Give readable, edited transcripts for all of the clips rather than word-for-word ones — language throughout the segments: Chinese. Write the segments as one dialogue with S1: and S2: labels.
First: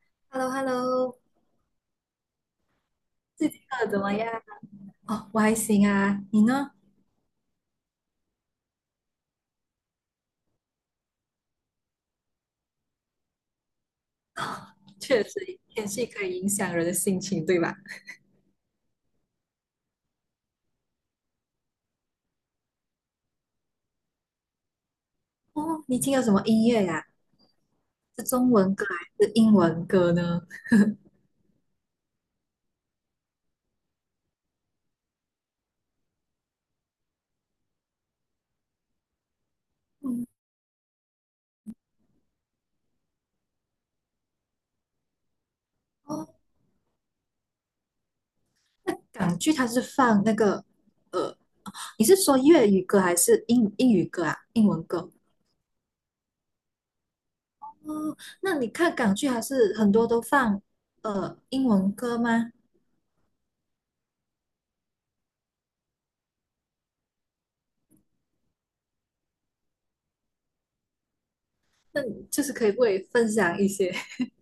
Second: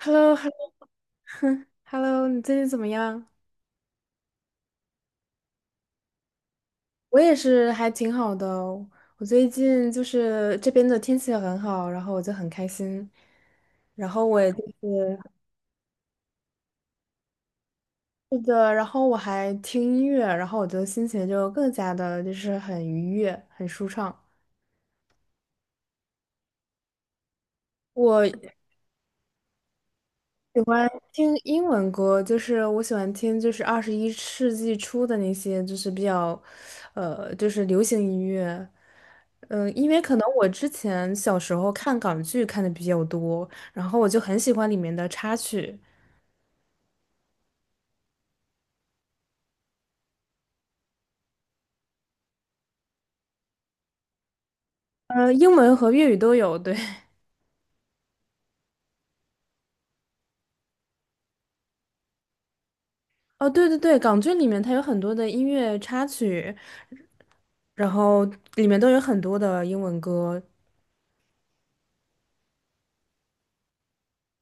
S1: h e l l o
S2: h e l l
S1: h
S2: o
S1: e l
S2: h
S1: l
S2: e l l
S1: o
S2: o
S1: 哼，Hello，你最近怎么样？
S2: 最近过得怎么样？哦，我还行啊，你呢？
S1: 我也是，还挺好的哦。我最近就是这边的天气很好，然后我就很开心。然后 我也就
S2: 哦，
S1: 是，
S2: 确实，天气可以影响人的心情，对吧？
S1: 是的，然后我还听音乐，然后我就心情就更加的就是很愉悦，很舒畅。
S2: 哦，你听了什么音乐呀、是中
S1: 我
S2: 文歌还是英文歌呢？
S1: 喜欢听英文歌，就是我喜欢听就是二十一世纪初的那些，就是比较，就是流行音乐。因为可
S2: 嗯，
S1: 能我之前小时候看港剧看的比较多，然后我就很喜欢里面的插曲，
S2: 哦，那港剧它是放那个，呃，你是说粤语歌还是英语歌啊？英文歌？
S1: 英文和粤语都有。对，
S2: 哦，那你看港剧还是很多都放英文歌吗？
S1: 哦，对对对，港剧里面它有很多的音乐插曲，然后里面都有很多的英文歌。
S2: 那你就是可以不可以分享一些？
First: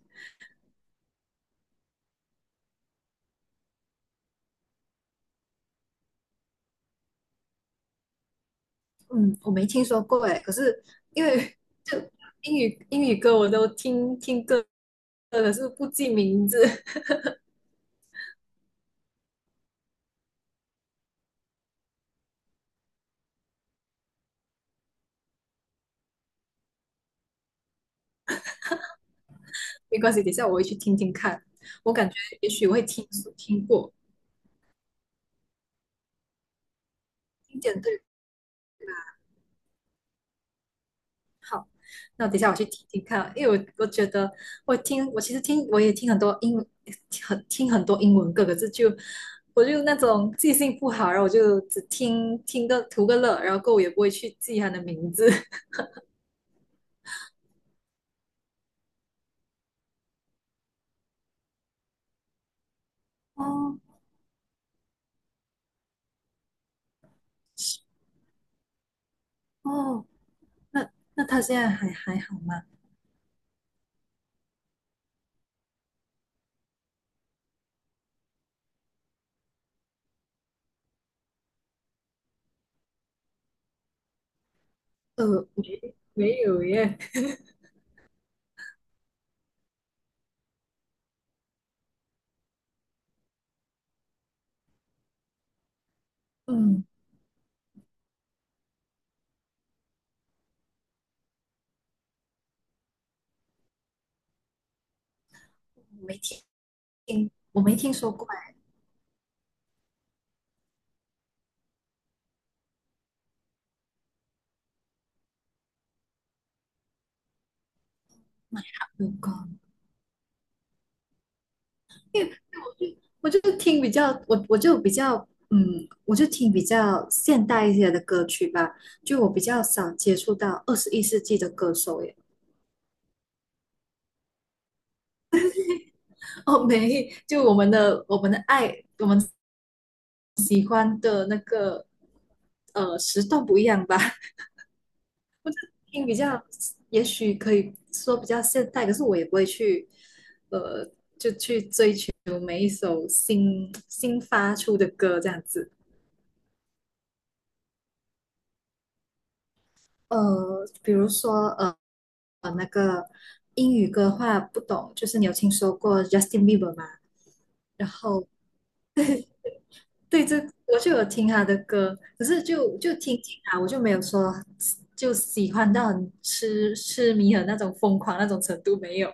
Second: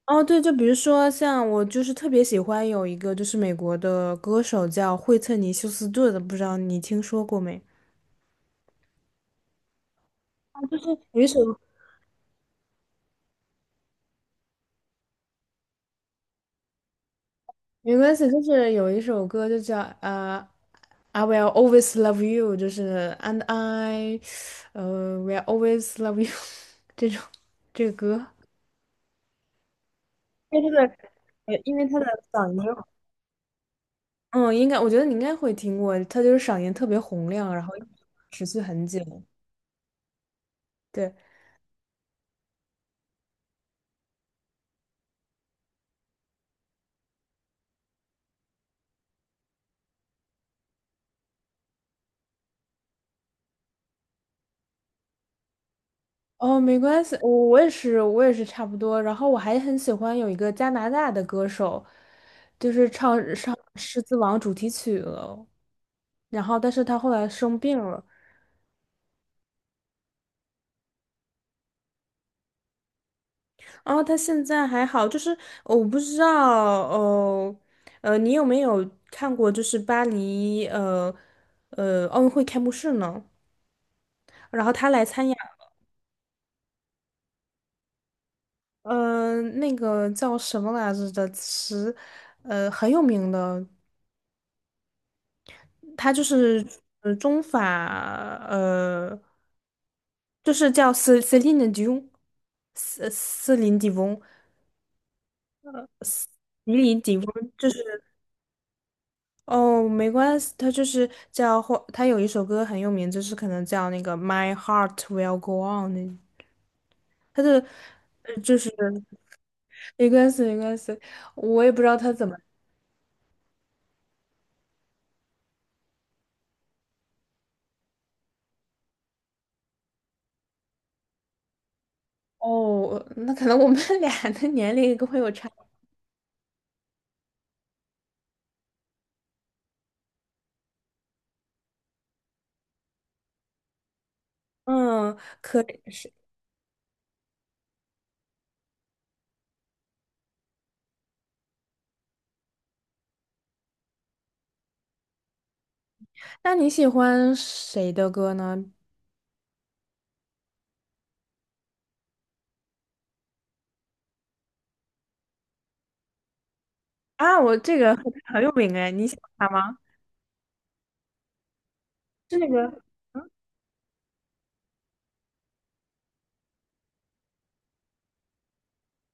S1: 哦，对，就比如说像我就是特别喜欢有一个就是美国的歌手叫惠特尼休斯顿的，不知道你听说过没？
S2: 嗯，我没听说过诶，可是因为就英语歌我都听听歌，可是不记名字。
S1: 没关系，就是有一首歌就叫I will always love you，就是 And I，will always love you 这种这个歌，
S2: 没关系，等一下我
S1: 因
S2: 会
S1: 为
S2: 去
S1: 他的
S2: 听听看。
S1: 因为
S2: 我
S1: 它
S2: 感觉
S1: 的
S2: 也
S1: 嗓
S2: 许我会
S1: 音，
S2: 听过，
S1: 嗯，应该我觉得你应该会听过，他就是嗓音特别洪亮，
S2: 听
S1: 然后
S2: 见对。
S1: 持续很久，对。
S2: 好，那等一下我去听听看，因为我觉得我也听很多英文歌，可是就我就那种记性不好，然后我就只听听个图个乐，然后过后我也不会去记它的名字。
S1: 哦，没关系，我也是，我也是差不多。然后我还很喜欢有一个加拿大的歌手，就是唱唱
S2: 哦
S1: 《狮子王》主题曲了。然后，但是他后来生病了。
S2: 哦，那那他现在还好吗？
S1: 然后他现在还好，就是我不知道。哦，你有没有看过就是巴黎奥运会开幕式呢？然后他来参加，
S2: 没有耶。
S1: 那个叫什么来着的词，很有名的。它就是
S2: 嗯，
S1: 中法呃，就是叫 Celine Dion，斯斯林迪翁，
S2: 我没
S1: 迪林迪翁
S2: 我
S1: 就
S2: 没听
S1: 是。
S2: 说过哎。
S1: 哦，没关系，它就是叫或它有一首歌很有名，就是可能叫那个 My Heart Will Go On 那，它的就是。
S2: 有关。
S1: 没关系没关系，我也不知道它怎么。
S2: 我就我就听比较，我就比较，嗯，我就听比较现代一些的歌曲吧，就我比较少接触到21世纪的歌手耶。
S1: 哦，那可能我们 俩的年龄会有差，
S2: 哦，没，就我们的爱，我们喜欢的那个，时段不一样吧。
S1: 嗯，可以
S2: 听
S1: 是。
S2: 比较，也许可以说比较现代，可是我也不会去，呃，每一首新发出的歌这样子。
S1: 那你喜欢谁的歌呢？
S2: 比如说那个英语歌的话不懂，就是你有听说过 Justin Bieber 吗？
S1: 啊，我这
S2: 然
S1: 个很
S2: 后
S1: 很有名哎，你喜欢他吗？
S2: 对，这我就有听他的歌，可
S1: 是
S2: 是
S1: 那个，
S2: 就听
S1: 嗯
S2: 听啊，我就没有说就喜欢到很痴迷的那种疯狂那种程度没有。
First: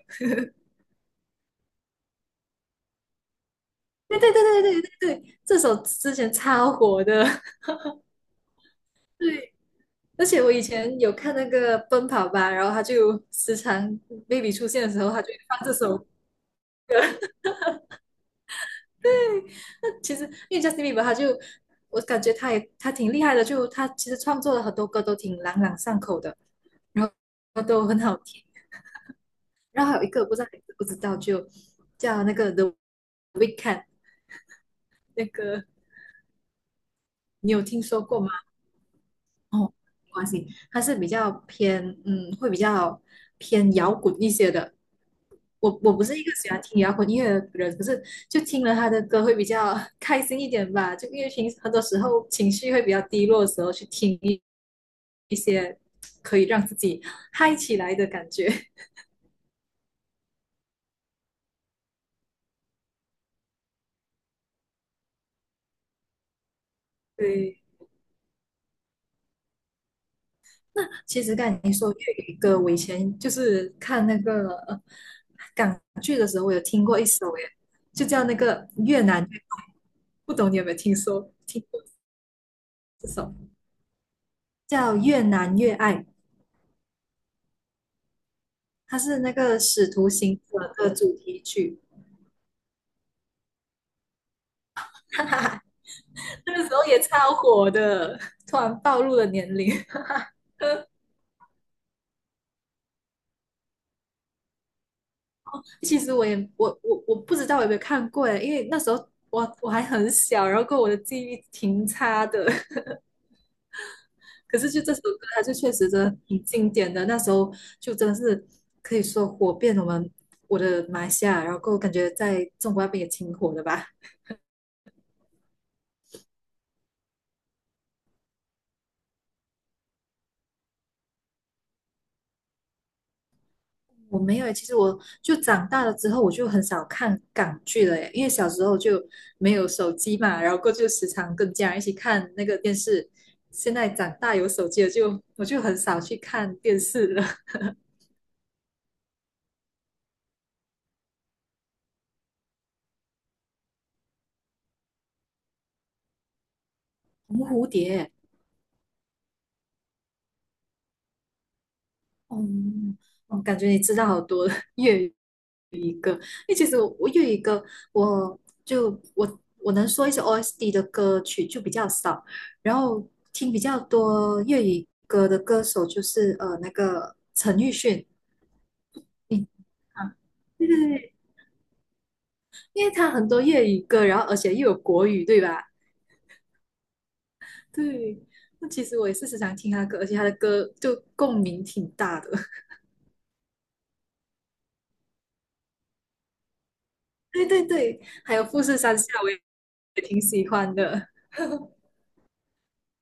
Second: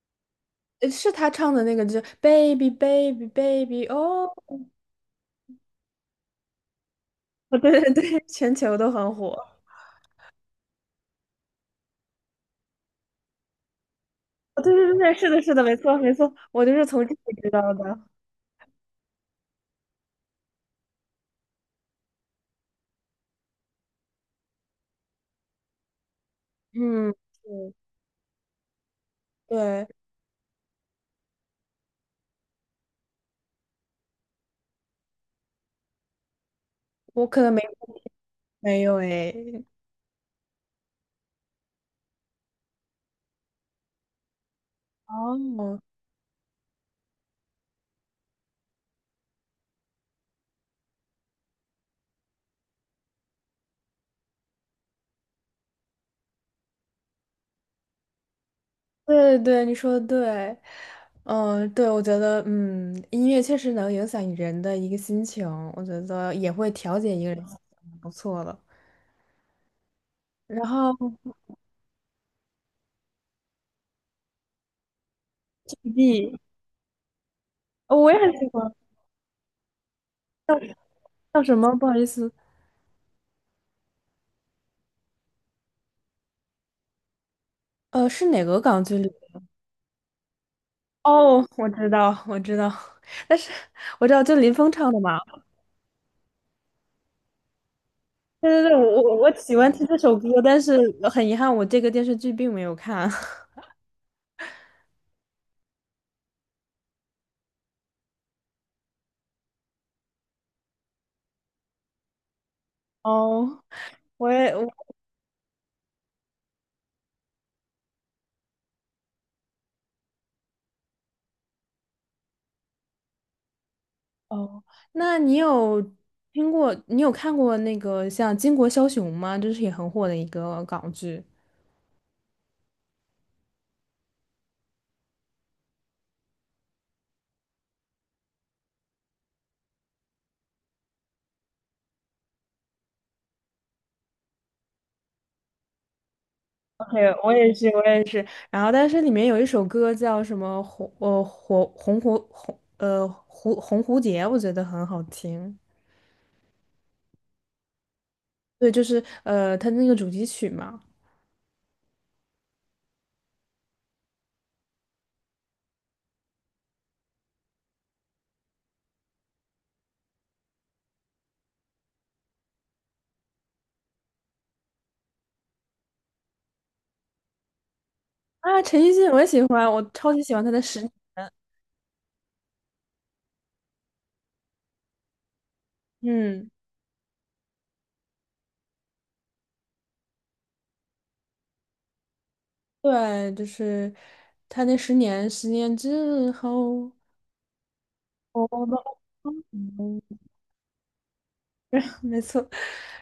S1: 是他唱的那个，就是 Baby Baby Baby
S2: 对
S1: 哦。
S2: 对对对对对对，这首之前超火的。
S1: 哦对对对，全球都很 火。
S2: 对，而且我以前有看那个《奔跑吧》，然后他就时常 baby
S1: 哦，
S2: 出
S1: 对
S2: 现
S1: 对
S2: 的
S1: 对，
S2: 时候，
S1: 对，
S2: 他就
S1: 是
S2: 会
S1: 的，是
S2: 放
S1: 的，
S2: 这
S1: 没错
S2: 首。
S1: 没错，我就是从这里知道的。
S2: 那其实因为 Justin Bieber，我感觉他挺厉害的，就他其实创作了很多歌都挺朗朗上口的，然
S1: 嗯，
S2: 后
S1: 是
S2: 都很好听。然
S1: 对，
S2: 后还有一个我不知道你知不知道，就叫那个 The 那个，
S1: 我可
S2: 你
S1: 能没
S2: 有听说过吗？
S1: 没有哎。
S2: 哦，没关系，他是比较偏嗯，会比较偏摇滚一些的。
S1: 哦，
S2: 我不是一个喜欢听摇滚音乐的人，可是就听了他的歌会比较 开心一点吧。就因为平时很多时候情绪会比较低落的时候，去听一些可以让自己 嗨起来的感觉。
S1: 对对对，你说的对。嗯，对，我觉得，音乐确实能影响人的一个心情，我觉得也会调节一个人心
S2: 对，
S1: 情不错的。然
S2: 那
S1: 后
S2: 其实刚才你说粤语歌，我以前就是看那个港剧的
S1: GB，
S2: 时候，我有听过一首耶，
S1: 哦
S2: 就
S1: 我也
S2: 叫
S1: 很
S2: 那
S1: 喜
S2: 个
S1: 欢。
S2: 越南越爱，不懂你有没有听说
S1: 叫什
S2: 听
S1: 么？
S2: 过
S1: 不好意思，
S2: 这首叫《越南越爱》，
S1: 是哪个港剧
S2: 它
S1: 里？
S2: 是那个《使徒行者》的主题
S1: 哦，我
S2: 曲。
S1: 知道，我知道。但是我知道就林峰唱的嘛。
S2: 那个时候也超火的，
S1: 对
S2: 突
S1: 对对，
S2: 然暴
S1: 我我
S2: 露了
S1: 我
S2: 年
S1: 喜欢
S2: 龄。
S1: 听这首歌，但是很遗憾，我这个电视剧并没有看。
S2: 其实我不知道我有没有看过耶，因为那时候我还很小，然后跟我的记忆挺差的。
S1: 哦，我也
S2: 可
S1: 我
S2: 是就这首歌，它就确实真的挺经典的。那时候就真的是可以说火遍我的马来西亚，然后感觉在中国那边也挺火的吧。
S1: 哦，那你有看过那个像《巾帼枭雄》吗？这是也很火的一个港剧。
S2: 我没有欸，其实我就长大了之后，我就很少看港剧了耶，因为小时候就没有手机嘛，然后过就时常跟家人一起看那个电视。现在长大有手机了就，我就很少去看电视
S1: 对，
S2: 了。
S1: 我也 是，我也是。然后，但是里面有一首歌叫什么红呃火红蝴红呃蝴红蝴蝶，我觉得很好听。
S2: 红蝴蝶。
S1: 对，就是他那个主题曲嘛。
S2: 哦，我感觉你知道好多 粤语歌，因为其实我粤语歌，我就我我能说一些 OSD 的歌曲就比较少，然后听比较多粤语歌的歌手就是那个陈奕迅。
S1: 啊，陈奕迅我也喜
S2: 嗯
S1: 欢，我超
S2: 啊，
S1: 级喜欢他的
S2: 对
S1: 《十
S2: 对
S1: 年》。
S2: 对，因为他很多粤语歌，然后而且又有国语，对吧？
S1: 嗯，
S2: 对，那其实我也是时常听他的歌，而且他的歌就共鸣挺大的。
S1: 对，就是他那《十年》，十年之后，
S2: 对对对，还有富
S1: 我们
S2: 士山下我也
S1: 嗯
S2: 也挺喜欢的，
S1: 没错。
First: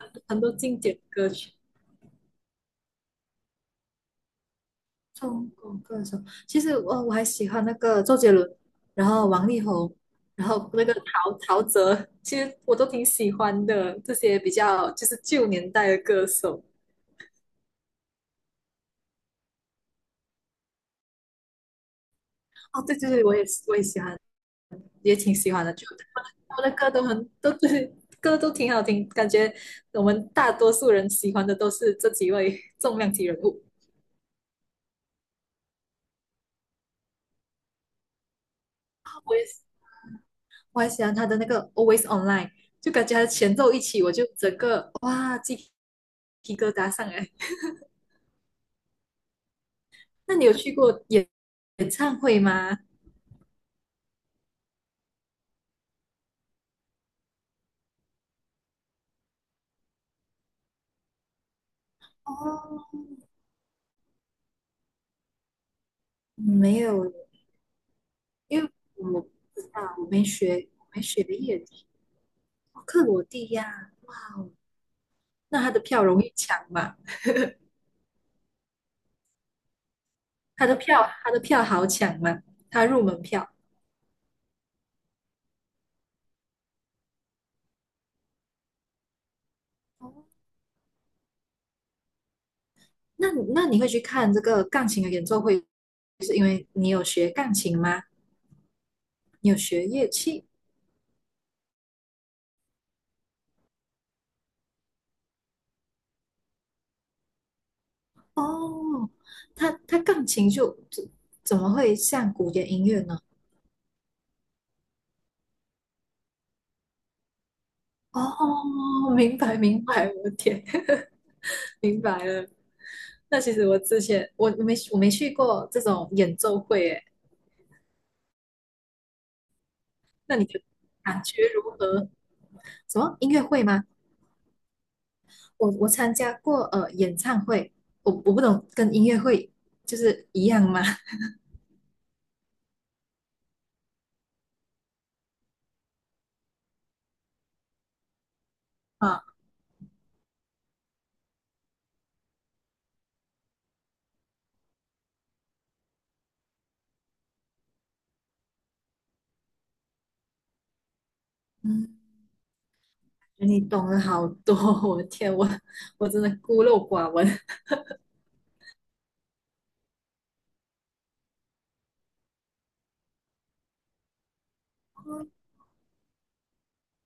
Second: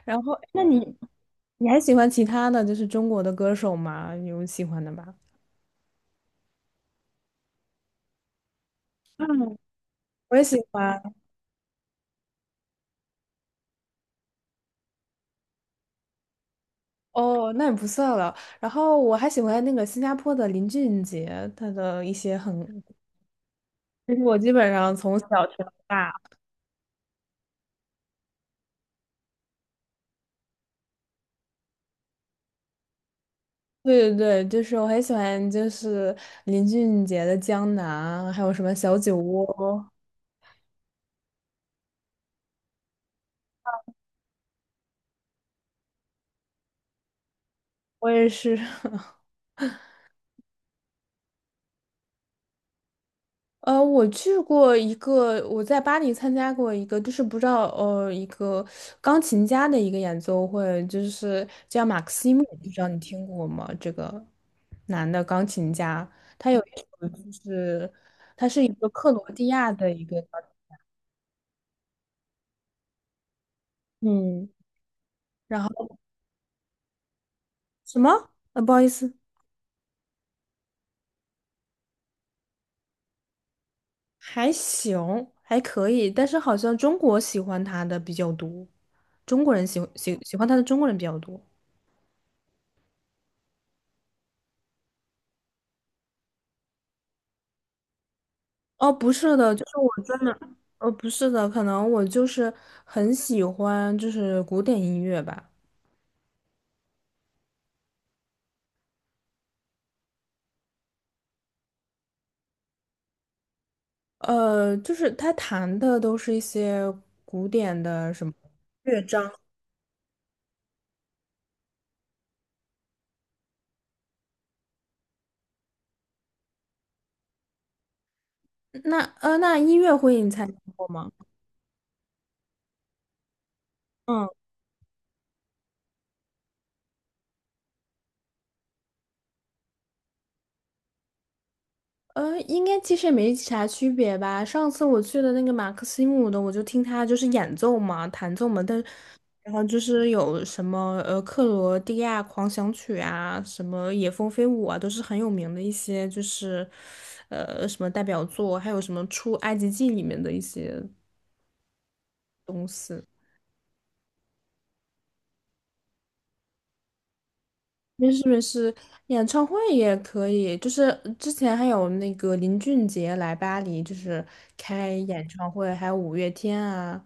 S1: 然后，
S2: 很多
S1: 那你
S2: 经典歌曲。
S1: 你还喜欢其他的就是中国的歌手吗？有喜欢的吗？
S2: 中国歌手，其实我还喜欢那个周杰伦，然后王
S1: 嗯，
S2: 力宏，
S1: 我也
S2: 然
S1: 喜
S2: 后那个
S1: 欢。
S2: 陶喆，其实我都挺喜欢的。这些比较就是旧年代的歌手。
S1: 哦，那也不算了。然后我还喜欢那个新加坡的林俊杰，他的一些
S2: 哦，
S1: 很，
S2: 对对对，我也喜
S1: 就
S2: 欢，
S1: 是我基本上
S2: 也
S1: 从
S2: 挺
S1: 小
S2: 喜
S1: 听
S2: 欢
S1: 到
S2: 的。就
S1: 大。
S2: 他们的歌都很，都对，歌都挺好听，感觉我们大多数人喜欢的都是这几位重量级人物。
S1: 对对对，就是我很喜欢，就是林俊杰的《江南》，还有什么《小酒
S2: 我
S1: 窝》，
S2: 也是。我还喜欢他的那个 Always Online，就感觉他的前奏一起，我就整个哇鸡皮疙瘩上来。
S1: 我也是。
S2: 那你有去过演唱会吗？
S1: 我去过一个，我在巴黎参加过一个，就是不知道一个钢琴家的一个演奏会，就是叫马克西姆，不知
S2: 哦，
S1: 道你听过吗？这个男的钢琴家，他有一
S2: 没
S1: 首
S2: 有，
S1: 就是是
S2: 因
S1: 一
S2: 为
S1: 个克
S2: 我
S1: 罗
S2: 不
S1: 地
S2: 知
S1: 亚的
S2: 道，
S1: 一个，
S2: 我没学乐理。哦，克罗地亚，哇
S1: 嗯，
S2: 哦，
S1: 然
S2: 那他的
S1: 后
S2: 票容易抢吗？
S1: 什么？不好意思，
S2: 他的票好抢吗？他入门票。
S1: 还行，还可以，但是好像中国喜欢他的比较多，中国人喜
S2: 哦，
S1: 喜喜欢他的中国人比较多。
S2: 那你会去看这个钢琴的演奏会？你有学钢琴吗？
S1: 哦，不是
S2: 你
S1: 的，
S2: 有
S1: 就是
S2: 学
S1: 我
S2: 乐
S1: 真的，
S2: 器？
S1: 不是的，可能我就是很喜欢就是古典音乐吧，
S2: 哦，它钢琴就怎么会像古典音乐呢？
S1: 就是他弹的都是一些古典的什么。
S2: 哦，明白明白，我的天。明白了。那其实我之前我我没我没去过这种演奏会，诶，
S1: 那那音乐会你
S2: 那
S1: 参加过吗？
S2: 感觉如何？什么音乐会吗？
S1: 嗯。
S2: 我参加过演唱会，我不懂跟音乐会就是一样吗？
S1: 应该其实也没啥区别吧。上次我去的那个马克西姆的，我就听他就是演奏嘛，弹奏嘛，但
S2: 啊，
S1: 然后就是有什么克罗地亚狂想曲啊，什么野蜂飞舞啊，都是很有名的一些，就是什么代表作，还有什么出埃及记里面的一些
S2: 嗯，
S1: 东西。
S2: 你懂了好多，我的天，我真的孤陋寡闻。
S1: 没事没事，演唱会也可以，就是之前还有那个林俊杰来巴黎，就是开演 唱会，还有五月天啊。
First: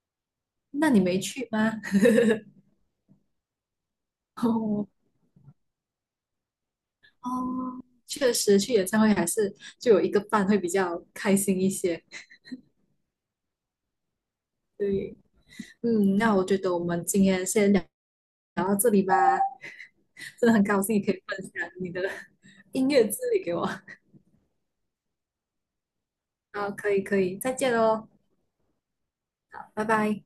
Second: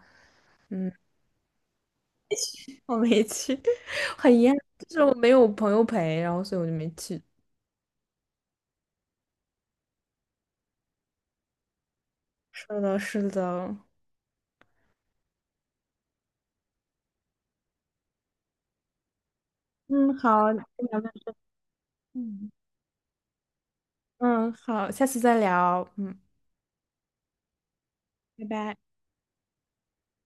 S2: 那
S1: 嗯。
S2: 你没去吗？
S1: 我没去，很 遗憾，就
S2: 哦
S1: 是我没有朋友陪，然后所以我就没去。
S2: 哦，确实去演唱会还是就有一个伴会比较开心一些。
S1: 是的，是的。
S2: 对，嗯，那我觉得我们今天先聊到这里吧，
S1: 嗯，
S2: 真
S1: 好，
S2: 的
S1: 聊
S2: 很高兴你
S1: 到
S2: 可以
S1: 这
S2: 分享你的
S1: 嗯，
S2: 音乐之旅给我。
S1: 嗯，好，下次再聊。嗯，
S2: 好，可以可以，再见喽，
S1: 拜拜。
S2: 拜拜。